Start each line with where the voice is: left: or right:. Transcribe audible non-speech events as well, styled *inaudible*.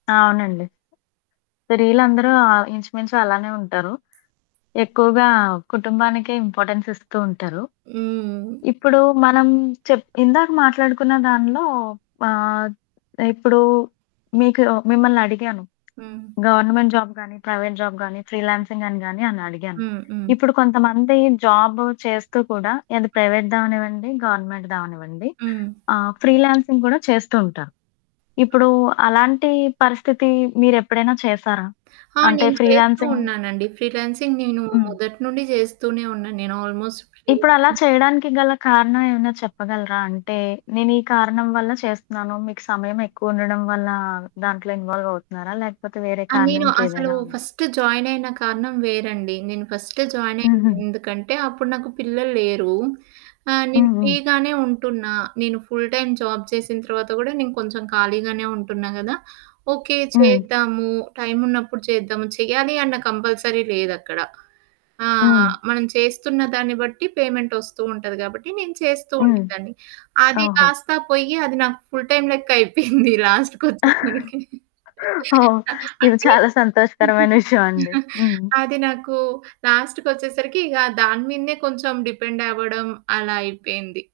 left: అవునండి. స్త్రీలందరూ ఆహ్, ఇంచు మించు అలానే ఉంటారు. ఎక్కువగా కుటుంబానికే ఇంపార్టెన్స్ ఇస్తూ ఉంటారు.
right: హ్మ్.
left: ఇప్పుడు మనం చెప్ ఇందాక మాట్లాడుకున్న దానిలో ఆహ్, ఇప్పుడు మీకు మిమ్మల్నడిగాను.
right: హ్మ్.
left: గవర్నమెంట్ జాబ్ గాని, ప్రైవేట్ జాబ్ గాని, ఫ్రీలాన్సింగ్ అని గాని అని అడిగాను.
right: హ్మ్. హ్మ్.
left: ఇప్పుడు కొంతమంది జాబ్ చేస్తూ కూడా. ఏది
right: హ్మ్.
left: ప్రైవేట్ దావనివ్వండి, గవర్నమెంట్ దవనివ్వండి.
right: హ్మ్.
left: ఆహ్, ఫ్రీలాన్సింగ్ కూడా చేస్తూ ఉంటారు.
right: హ్మ్.
left: ఇప్పుడు అలాంటి పరిస్థితి మీరెప్పుడైనా చేశారా?
right: ఆ!
left: అంటే
right: నేను చేస్తూ
left: ఫ్రీలాన్సింగ్
right: ఉన్నానండి. ఫ్రీలాన్సింగ్ నేను
left: హ్మ్.
right: మొదటి నుండి చేస్తూనే ఉన్నాను, నేను ఆల్మోస్ట్
left: ఇప్పుడలా
right: ఫ్రీలాన్సింగ్
left: చేయడానికి గల కారణం ఏమైనా చెప్పగలరా? అంటే నేను ఈ కారణం వల్ల చేస్తున్నాను. మీకు సమయం ఎక్కువ ఉండడం వల్ల దాంట్లో ఇన్వాల్వ్ అవుతున్నారా? లేకపోతే వేరే
right: ఆ!
left: కారణం
right: నేను అసలు
left: ఇంకేదైనా ఉందా?
right: ఫస్ట్ జాయిన్ అయిన కారణం వేరండి. నేను ఫస్ట్ జాయిన్ అయిన
left: హుహు.
right: ఎందుకంటే అప్పుడు నాకు పిల్లలు లేరు. ఆ! నేను
left: హ్మ్.
right: ఫ్రీ
left: హ్మ్.
right: గానే ఉంటున్నా. నేను ఫుల్ టైమ్ జాబ్ చేసిన తర్వాత కూడా నేను కొంచెం ఖాళీగానే ఉంటున్నా కదా! ఓకే,
left: హ్మ్.
right: చేద్దాము టైమున్నప్పుడు చేద్దాము. చేయాలి అన్న కంపల్సరీ లేదక్కడ. ఆ!
left: హ్మ్.
right: మనం చేస్తున్నదాన్ని బట్టి పేమెంట్ వస్తూ ఉంటది కాబట్టి. నేను చేస్తూ
left: హ్మ్.
right: ఉండేదాన్ని. అది
left: ఓహో!
right: కాస్తా పోయి అది నాకు ఫుల్ టైమ్ లెక్క అయిపోయింది లాస్ట్
left: *chuckles*
right: కోచ్చేసారికి.
left: ఓహ్! ఇది
right: అంటే
left: చాలా సంతోషకరమైన విషయం అండి. హ్మ్.
right: అది నాకు లాస్ట్‌కి వచ్చేసరికి ఇగ దాని మీదనే కొంచెం డిపెండ్ అవ్వడం అలా అయిపోయింది.